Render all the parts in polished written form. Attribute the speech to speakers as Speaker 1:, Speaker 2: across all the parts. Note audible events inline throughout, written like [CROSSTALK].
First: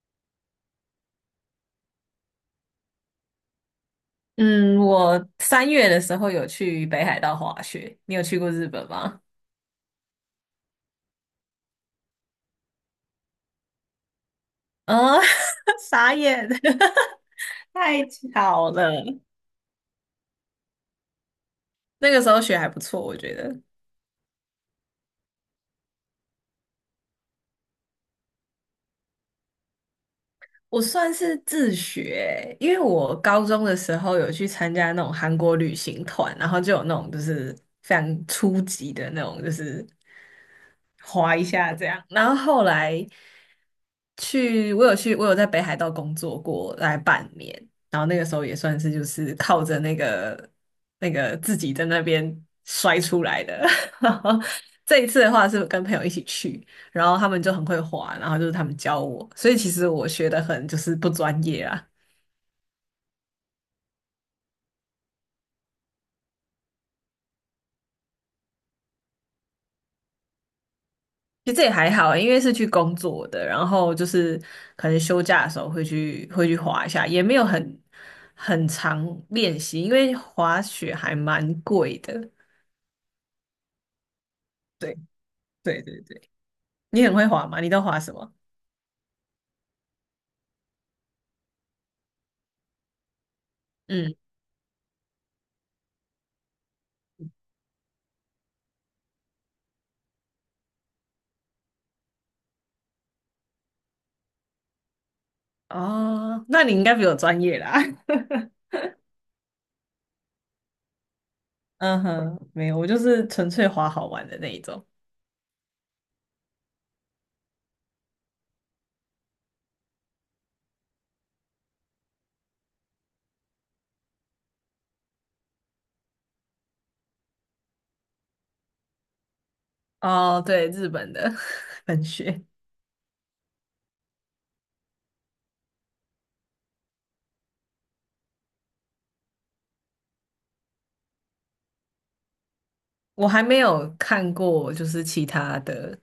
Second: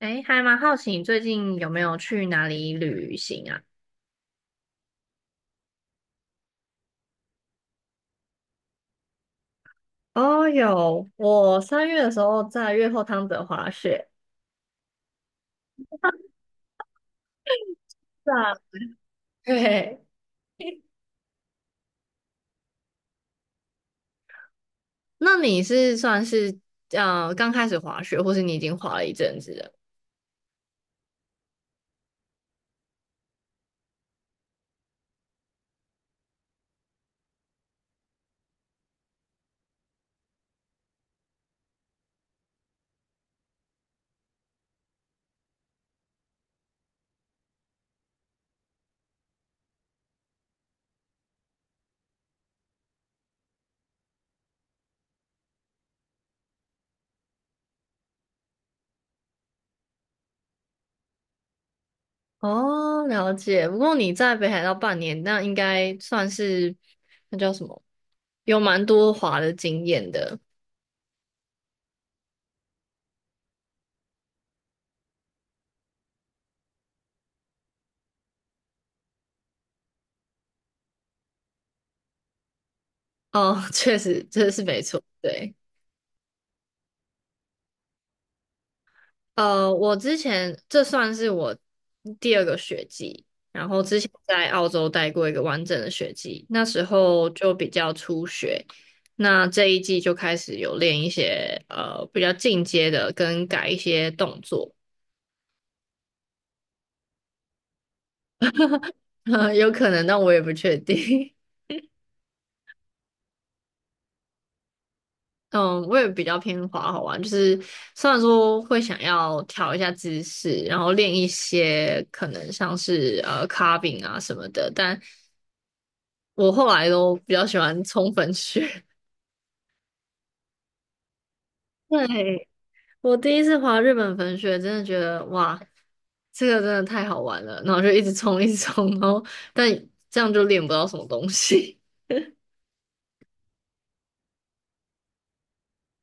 Speaker 1: 哎，还蛮好奇你最近有没有去哪里旅行啊？
Speaker 2: 嗯，我三月的时候有去北海道滑雪，你有去过日本吗？
Speaker 1: 哦，有，我三月的时候在越后汤泽滑雪。
Speaker 2: 嗯，[LAUGHS] 傻眼，[LAUGHS] 太
Speaker 1: 是啊，
Speaker 2: 巧了。
Speaker 1: 对，
Speaker 2: 那个时候雪还不错，我觉得
Speaker 1: [LAUGHS] 那你是算是刚开始滑雪，或是你已经滑了一阵子了？
Speaker 2: 我算是自学，因为我高中的时候有去参加那种韩国旅行团，然后就有那种就是非常初级的那种，就是滑一下这样。然后后来去，我有去，我有在北海道工作过大概半年，然后那个时候也算是就是靠着那个自己在那边摔出来的。[LAUGHS] 然后这一次的话是跟朋友一起去，然后他们就很会滑，然后就是他们教我，所以其实我学的很就是不专业啊。
Speaker 1: 哦，了解。不过你在北海道半年，那应该算是那叫什么，有蛮多滑的经验的。
Speaker 2: 其实这也还好欸，因为是去工作的，然后就是可能休假的时候会去滑一下，也没有很常练习，因为滑雪还蛮贵的。
Speaker 1: 哦，[LAUGHS] 确实，这是没
Speaker 2: 对。
Speaker 1: 错，对。
Speaker 2: 对对对，你很会滑吗？你都滑什么？
Speaker 1: 我之前这算是我第二个学季，然后之前
Speaker 2: 嗯，
Speaker 1: 在澳洲待过一个完整的学季，那时候就比较初学，那这一季就开始有练一些比较进阶的，跟改一些动作，
Speaker 2: 哦，那你应该比我专业啦。[LAUGHS]
Speaker 1: [LAUGHS] 有可能，但我也不确定。[LAUGHS]
Speaker 2: 嗯哼，没有，我就是纯粹滑好玩的那一种。
Speaker 1: 嗯，我也比较偏滑好玩，就是虽然说会想要调一下姿势，然后练一些可能像是carving 啊什么的，但我后来都比较喜欢冲粉雪。
Speaker 2: 哦，对，日本的 [LAUGHS]，
Speaker 1: [LAUGHS]
Speaker 2: 粉雪。
Speaker 1: 对，我第一次滑日本粉雪，真的觉得哇，这个真的太好玩了，然后就一直冲，一直冲，然后但这样就练不到什么东西。
Speaker 2: 我还没有看过，就是其他的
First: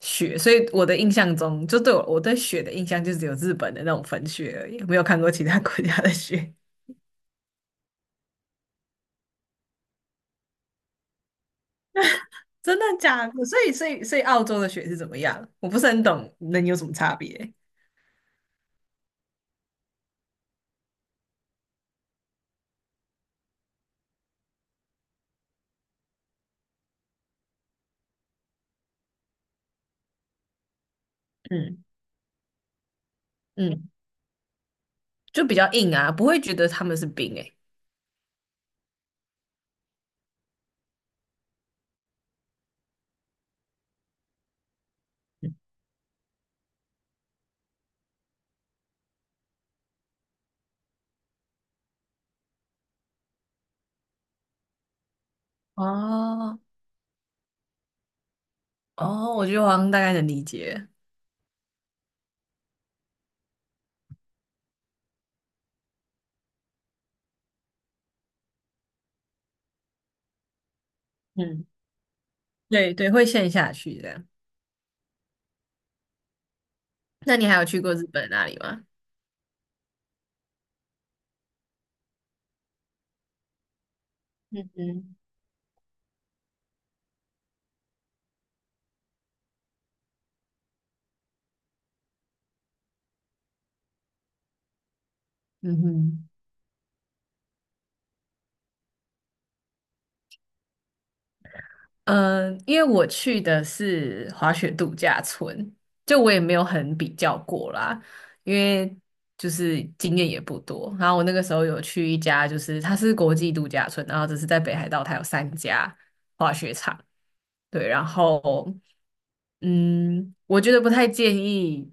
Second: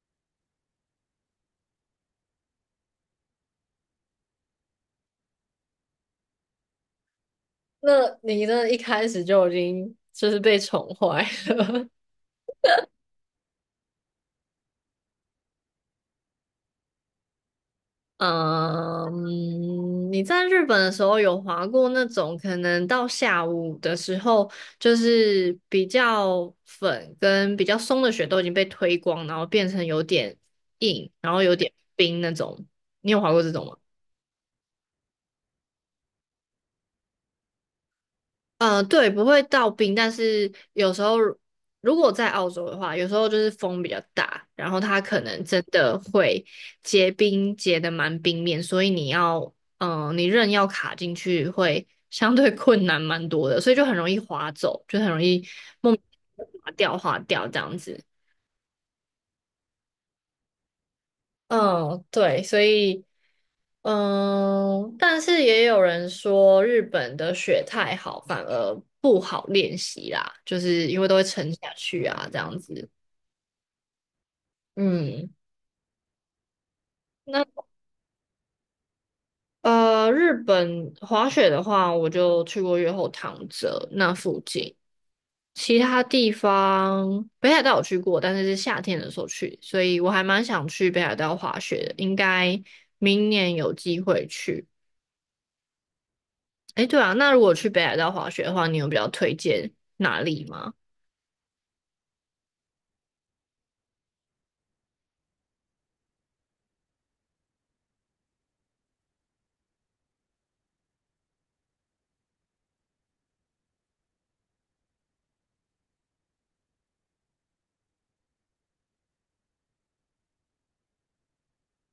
Speaker 2: 雪，所以我的印象中，就对我对雪的印象就只有日本的那种粉雪而已，没有看过其他国家的雪。
Speaker 1: [LAUGHS] 那你的一开始就已经就是被宠坏了。[LAUGHS]
Speaker 2: [LAUGHS] 真的假的？所以澳洲的雪是怎么样？我不是很懂，能有什么差别？
Speaker 1: 你在日本的时候有滑过那种可能到下午的时候，就是比较粉跟比较松的雪都已经被推光，然后变成有点硬，然后有点
Speaker 2: 嗯
Speaker 1: 冰那种。你有滑过这种吗？
Speaker 2: 嗯，就比较硬啊，不会觉得他们是冰诶、
Speaker 1: 嗯，对，不会到冰，但是有时候如果在澳洲的话，有时候就是风比较大，然后它可能真的会结冰，结的蛮冰面，所以你要，嗯，你刃要卡进去会相对 [LAUGHS] 困难蛮多的，所以就很容易滑走，就很容易莫名其妙
Speaker 2: 哦，
Speaker 1: 滑掉这样子。
Speaker 2: 哦，我觉得我好像大概能理解。
Speaker 1: 嗯，对，所以，嗯，但是也有人说日本的雪太好，反而不好练习啦，就是因为都会沉
Speaker 2: 嗯，
Speaker 1: 下去啊，这样子。
Speaker 2: 对对，会陷下去这样。
Speaker 1: 嗯，
Speaker 2: 那
Speaker 1: 那
Speaker 2: 你还有去过日本那里吗？
Speaker 1: 日本滑雪的话，我就去过越后汤泽那附
Speaker 2: 嗯
Speaker 1: 近，
Speaker 2: 嗯，
Speaker 1: 其他地方北海道有去过，但是是夏天的时候去，所以我还蛮想去北海道滑雪的，应该明年有机会去。
Speaker 2: 嗯哼，
Speaker 1: 哎，对啊，那如果去北海道滑雪的话，你有比较推荐哪里吗？
Speaker 2: 嗯，因为我去的是滑雪度假村，就我也没有很比较过啦，因为就是经验也不多。然后我那个时候有去一家，就是它是国际度假村，然后只是在北海道，它有三家滑雪场。对，然后，嗯，我觉得不太建议，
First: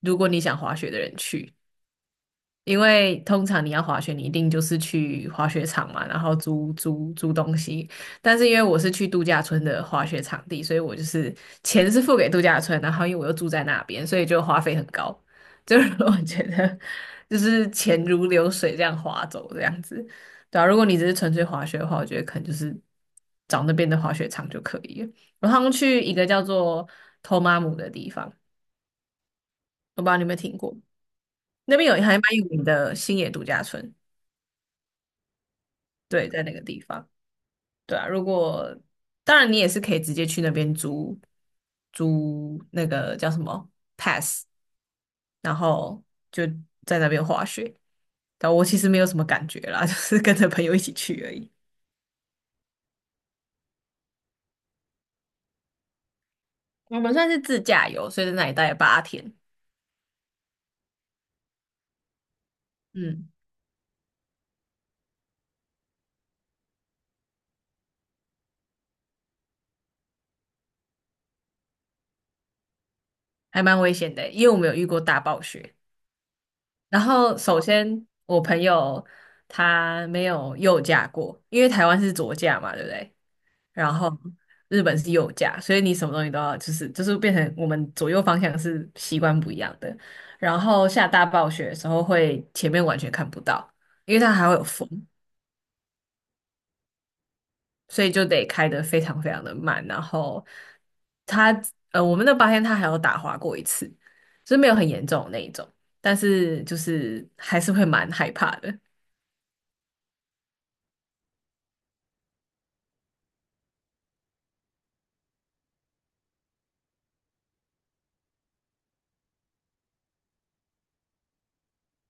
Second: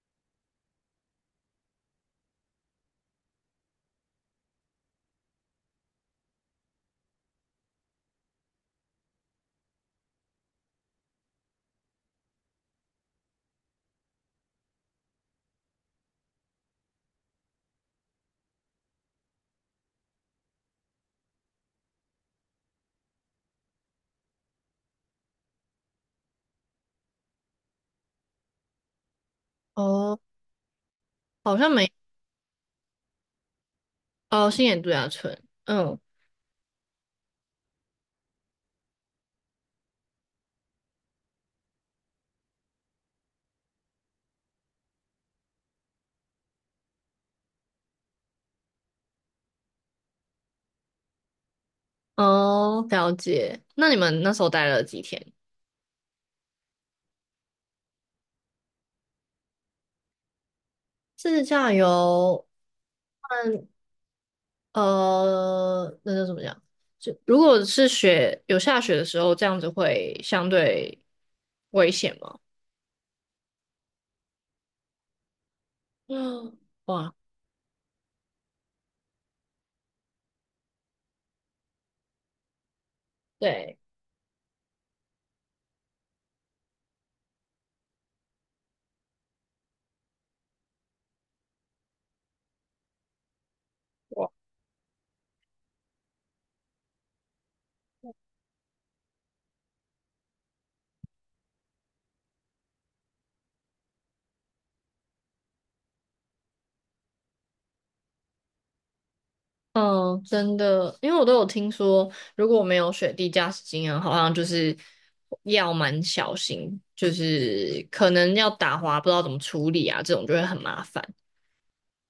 Speaker 2: 如果你想滑雪的人去，因为通常你要滑雪，你一定就是去滑雪场嘛，然后租东西。但是因为我是去度假村的滑雪场地，所以我就是钱是付给度假村，然后因为我又住在那边，所以就花费很高。就是 [LAUGHS] 我觉得就是钱如流水这样划走这样子，对啊。如果你只是纯粹滑雪的话，我觉得可能就是找那边的滑雪场就可以了。我好像去一个叫做托马姆的地方，我不知道
Speaker 1: 哦，
Speaker 2: 你有没有听过，
Speaker 1: 好像
Speaker 2: 那边
Speaker 1: 没，
Speaker 2: 有还蛮有名的星野度假村。
Speaker 1: 哦，新野度假村，嗯，
Speaker 2: 对，在那个地方，对啊。如果当然，你也是可以直接去那边租那个叫什么，然后就在那边滑雪。但我其实没有什么感觉啦，[LAUGHS] 就是跟着朋友一起去而已。
Speaker 1: 哦，了解。那你们那时候待了几天？
Speaker 2: 我们算是自驾游，所以在那里待了八天，
Speaker 1: 自驾游，
Speaker 2: 嗯，
Speaker 1: 嗯，那叫怎么讲？就如果是雪，有下雪的时候，这样子会相对危险吗？
Speaker 2: 还蛮危险的，因为我们有遇过大暴雪。
Speaker 1: 嗯，
Speaker 2: 然
Speaker 1: 哇，
Speaker 2: 后首先我朋友他没有右驾过，因为台湾是左驾嘛，对不对？
Speaker 1: 对。
Speaker 2: 然后日本是右驾，所以你什么东西都要就是变成我们左右方向是习惯不一样的。然后下大暴雪的时候会前面完全看不到，因为它
Speaker 1: 哇。
Speaker 2: 还会有风，所以就得开得非常非常的慢。然后它我们那八天它还有打滑过一次，就是没有很严重的那一种，但是就是还是会蛮害怕的。
Speaker 1: 嗯，真的，因为我都有听说，如果没有雪地驾驶经验，好像就是要蛮小心，就是可能要打滑，不知道怎么处理啊，这种就会很麻烦。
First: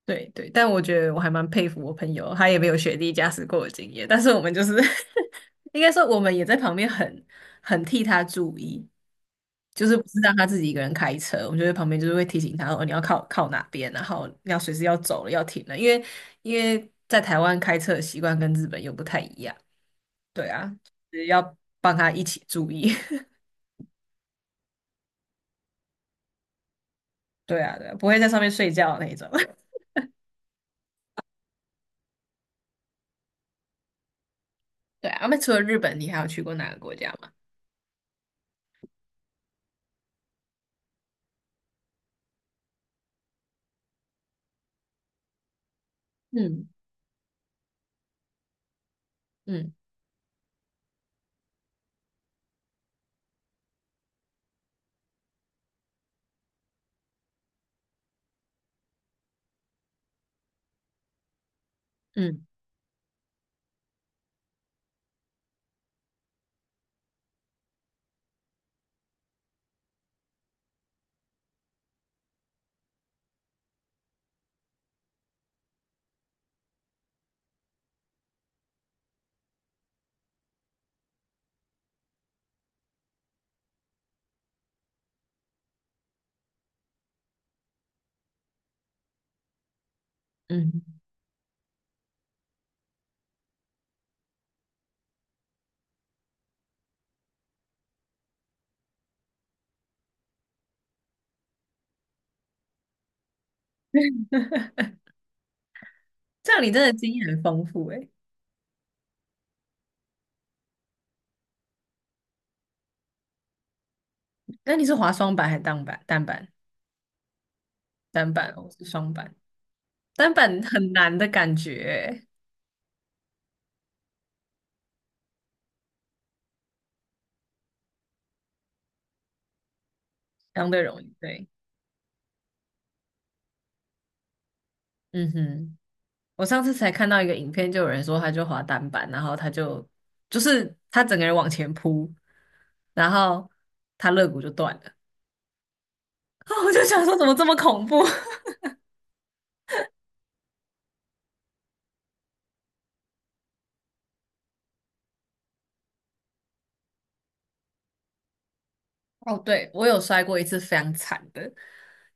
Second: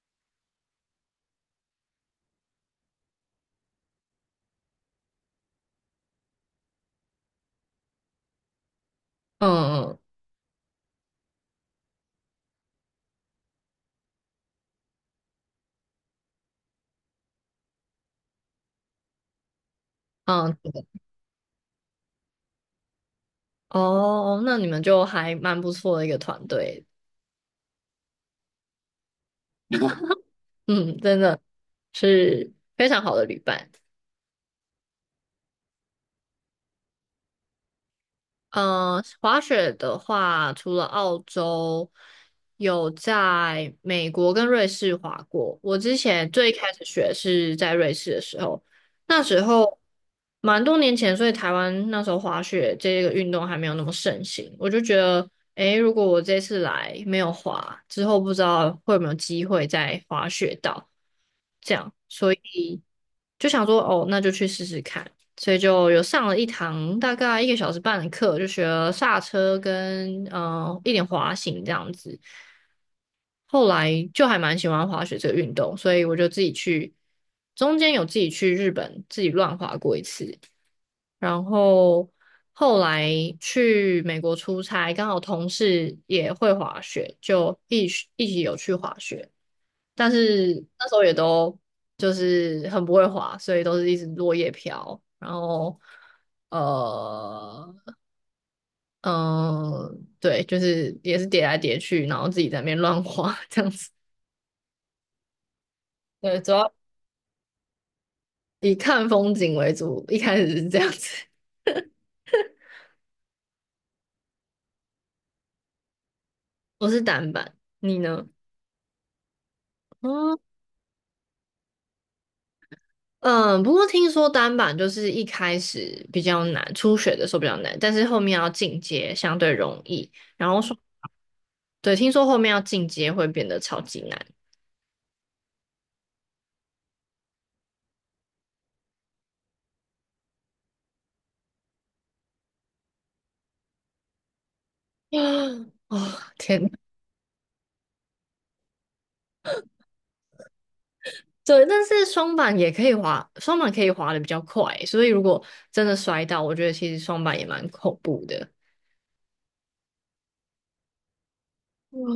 Speaker 2: 对对，但我觉得我还蛮佩服我朋友，他也没有雪地驾驶过的经验，但是我们就是 [LAUGHS] 应该说我们也在旁边很替他注意，就是
Speaker 1: 嗯
Speaker 2: 不是让他自己一个人开车，我们就在旁边就是会提醒他哦，你要靠哪边，然后你要随时要走了要停了，因为在台湾开车的习惯跟日本又不太一样，对
Speaker 1: 嗯
Speaker 2: 啊，
Speaker 1: 嗯，对
Speaker 2: 就是要帮他一起注意，
Speaker 1: 哦，那你们就还蛮不错的一个团队，
Speaker 2: [LAUGHS] 对啊对啊，不会在上面睡觉的那一种，[LAUGHS]
Speaker 1: 嗯，真的是非常好的旅伴。
Speaker 2: 对啊，那除了日本，你还有去过哪个国家吗？
Speaker 1: 嗯，滑雪的话，除了澳洲，有在美国跟瑞士滑过。我之前最
Speaker 2: 嗯
Speaker 1: 开始学是在瑞士的时候，那时
Speaker 2: 嗯
Speaker 1: 候蛮多年前，所以台湾那时候滑雪这个运动还没有那么盛行。我就觉得，诶，如果我这次来没有滑，之后不知道会有没有机会再滑雪到，这样。所以。
Speaker 2: 嗯
Speaker 1: 就想说哦，那就去试试看，所以就有上了一堂大概一个小时半的课，就学了刹车跟一点滑行这样子。后来就还蛮喜欢滑雪这个运动，所以我就自己去，中间有自己去日本自己乱滑过一次，然后后来去美国出差，刚好同事也会滑雪，就一起有去滑雪。但是
Speaker 2: 嗯。
Speaker 1: 那时
Speaker 2: 嗯，
Speaker 1: 候也都就是很不会滑，所以都是一直落叶飘，然后呃嗯，对，就是也是叠来叠去，然后自己在那边乱滑 [LAUGHS] 这样子。对，主
Speaker 2: 这样你
Speaker 1: 要
Speaker 2: 真的经验很丰富哎，
Speaker 1: 以看风景为主，一开始是这样子。
Speaker 2: 那你是滑双板还是单板？单板，
Speaker 1: [LAUGHS] 我是单板，你呢？
Speaker 2: 单板哦，我是双板。单板很难的感觉欸。
Speaker 1: 嗯，不过听说单板就是一开始比较难，初学的时候比较难，但是后面要进阶相对容易。然后
Speaker 2: 相
Speaker 1: 说，
Speaker 2: 对容易。对，
Speaker 1: 对，听说后面要进阶会变得超级难。
Speaker 2: 嗯哼，我上次才看到一个影片，就有人说他就滑单板，然后就是他整个人往前扑，然后他肋骨就断了。
Speaker 1: [GASPS] 哦，
Speaker 2: [LAUGHS] 啊，
Speaker 1: 天呐，
Speaker 2: 我就想说怎么这么恐怖？
Speaker 1: 对，但是双板也可以滑，双板可以滑的比较快，所以如果真的摔到，我觉得其实双板也蛮恐怖的。
Speaker 2: 哦，对，我有摔过一次非常惨的，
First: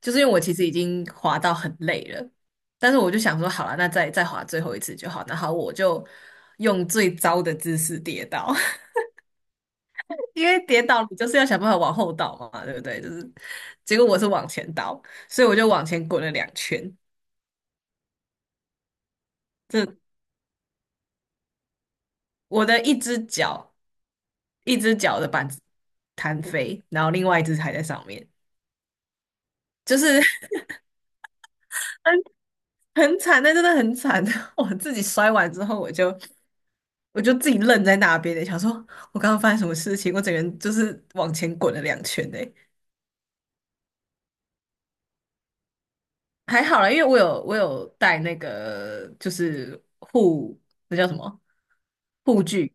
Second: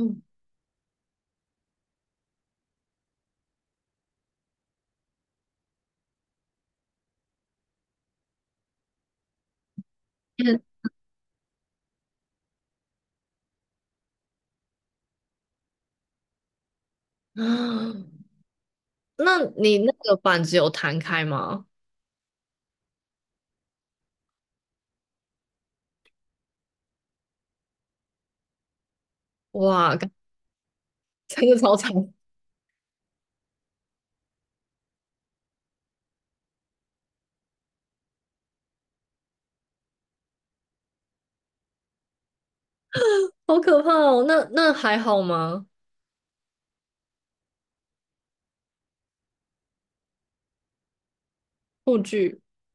Speaker 2: 就是因为我其实已经滑到很累了，但是我就想说，好了，那再滑最后一次就好。然后我就用最糟的姿势跌倒，[LAUGHS] 因为
Speaker 1: 嗯
Speaker 2: 跌倒你就是要想办法往后倒嘛，对不对？就是结果我是往前倒，所以我就往前滚了两圈，
Speaker 1: 啊那你那
Speaker 2: 这
Speaker 1: 个板子有弹开吗？
Speaker 2: 我的一只脚的板子弹飞，然后另外一只还在上面，
Speaker 1: 哇，
Speaker 2: 就是 [LAUGHS]
Speaker 1: 真的超长，
Speaker 2: 很很惨，那真的很惨。[LAUGHS] 我自己摔完之后，我就自己愣在那边的，想说我刚刚发生什么事情，我整个人就是往前滚了两圈的。
Speaker 1: 好可怕哦！那那还好吗？
Speaker 2: 还好啦，因为我有带那个就是那叫什么，
Speaker 1: 护具，
Speaker 2: 护具，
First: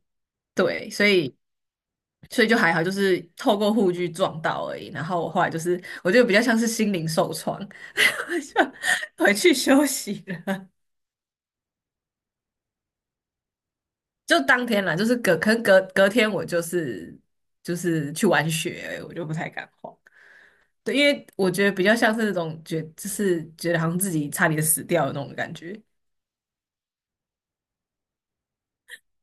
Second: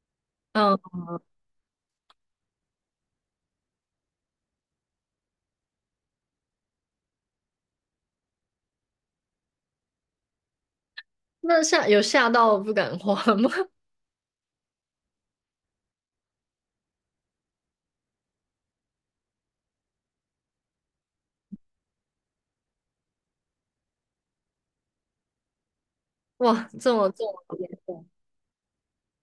Speaker 1: 嗯，
Speaker 2: 对，所以就还好，就是透过护具撞到而已。然后我后来就是我觉得比较像是心灵受创，[LAUGHS] 就回去休息了。
Speaker 1: 那吓有吓到不敢滑吗？[LAUGHS]
Speaker 2: 就当天啦，就是可能隔天我就是去玩雪而已，我就不太敢滑。对，因为我觉得比较像是那种觉，就是觉得好像自己差点死掉的那种感觉。
Speaker 1: 哇，这么这么严重，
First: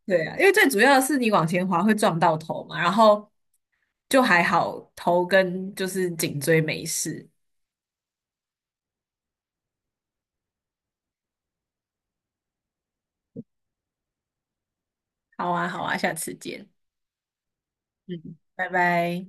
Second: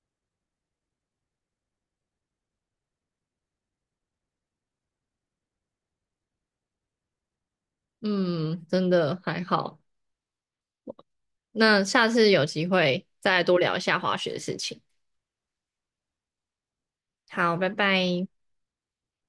Speaker 2: 对啊，因为最主要的是你往前滑会撞到头嘛，然后就还好，头跟就是颈椎没事。
Speaker 1: 嗯，真的还好。那下次有机会再多聊一下滑雪的事情。
Speaker 2: 好啊，好啊，下次见，
Speaker 1: 好，拜拜。
Speaker 2: 嗯，拜拜。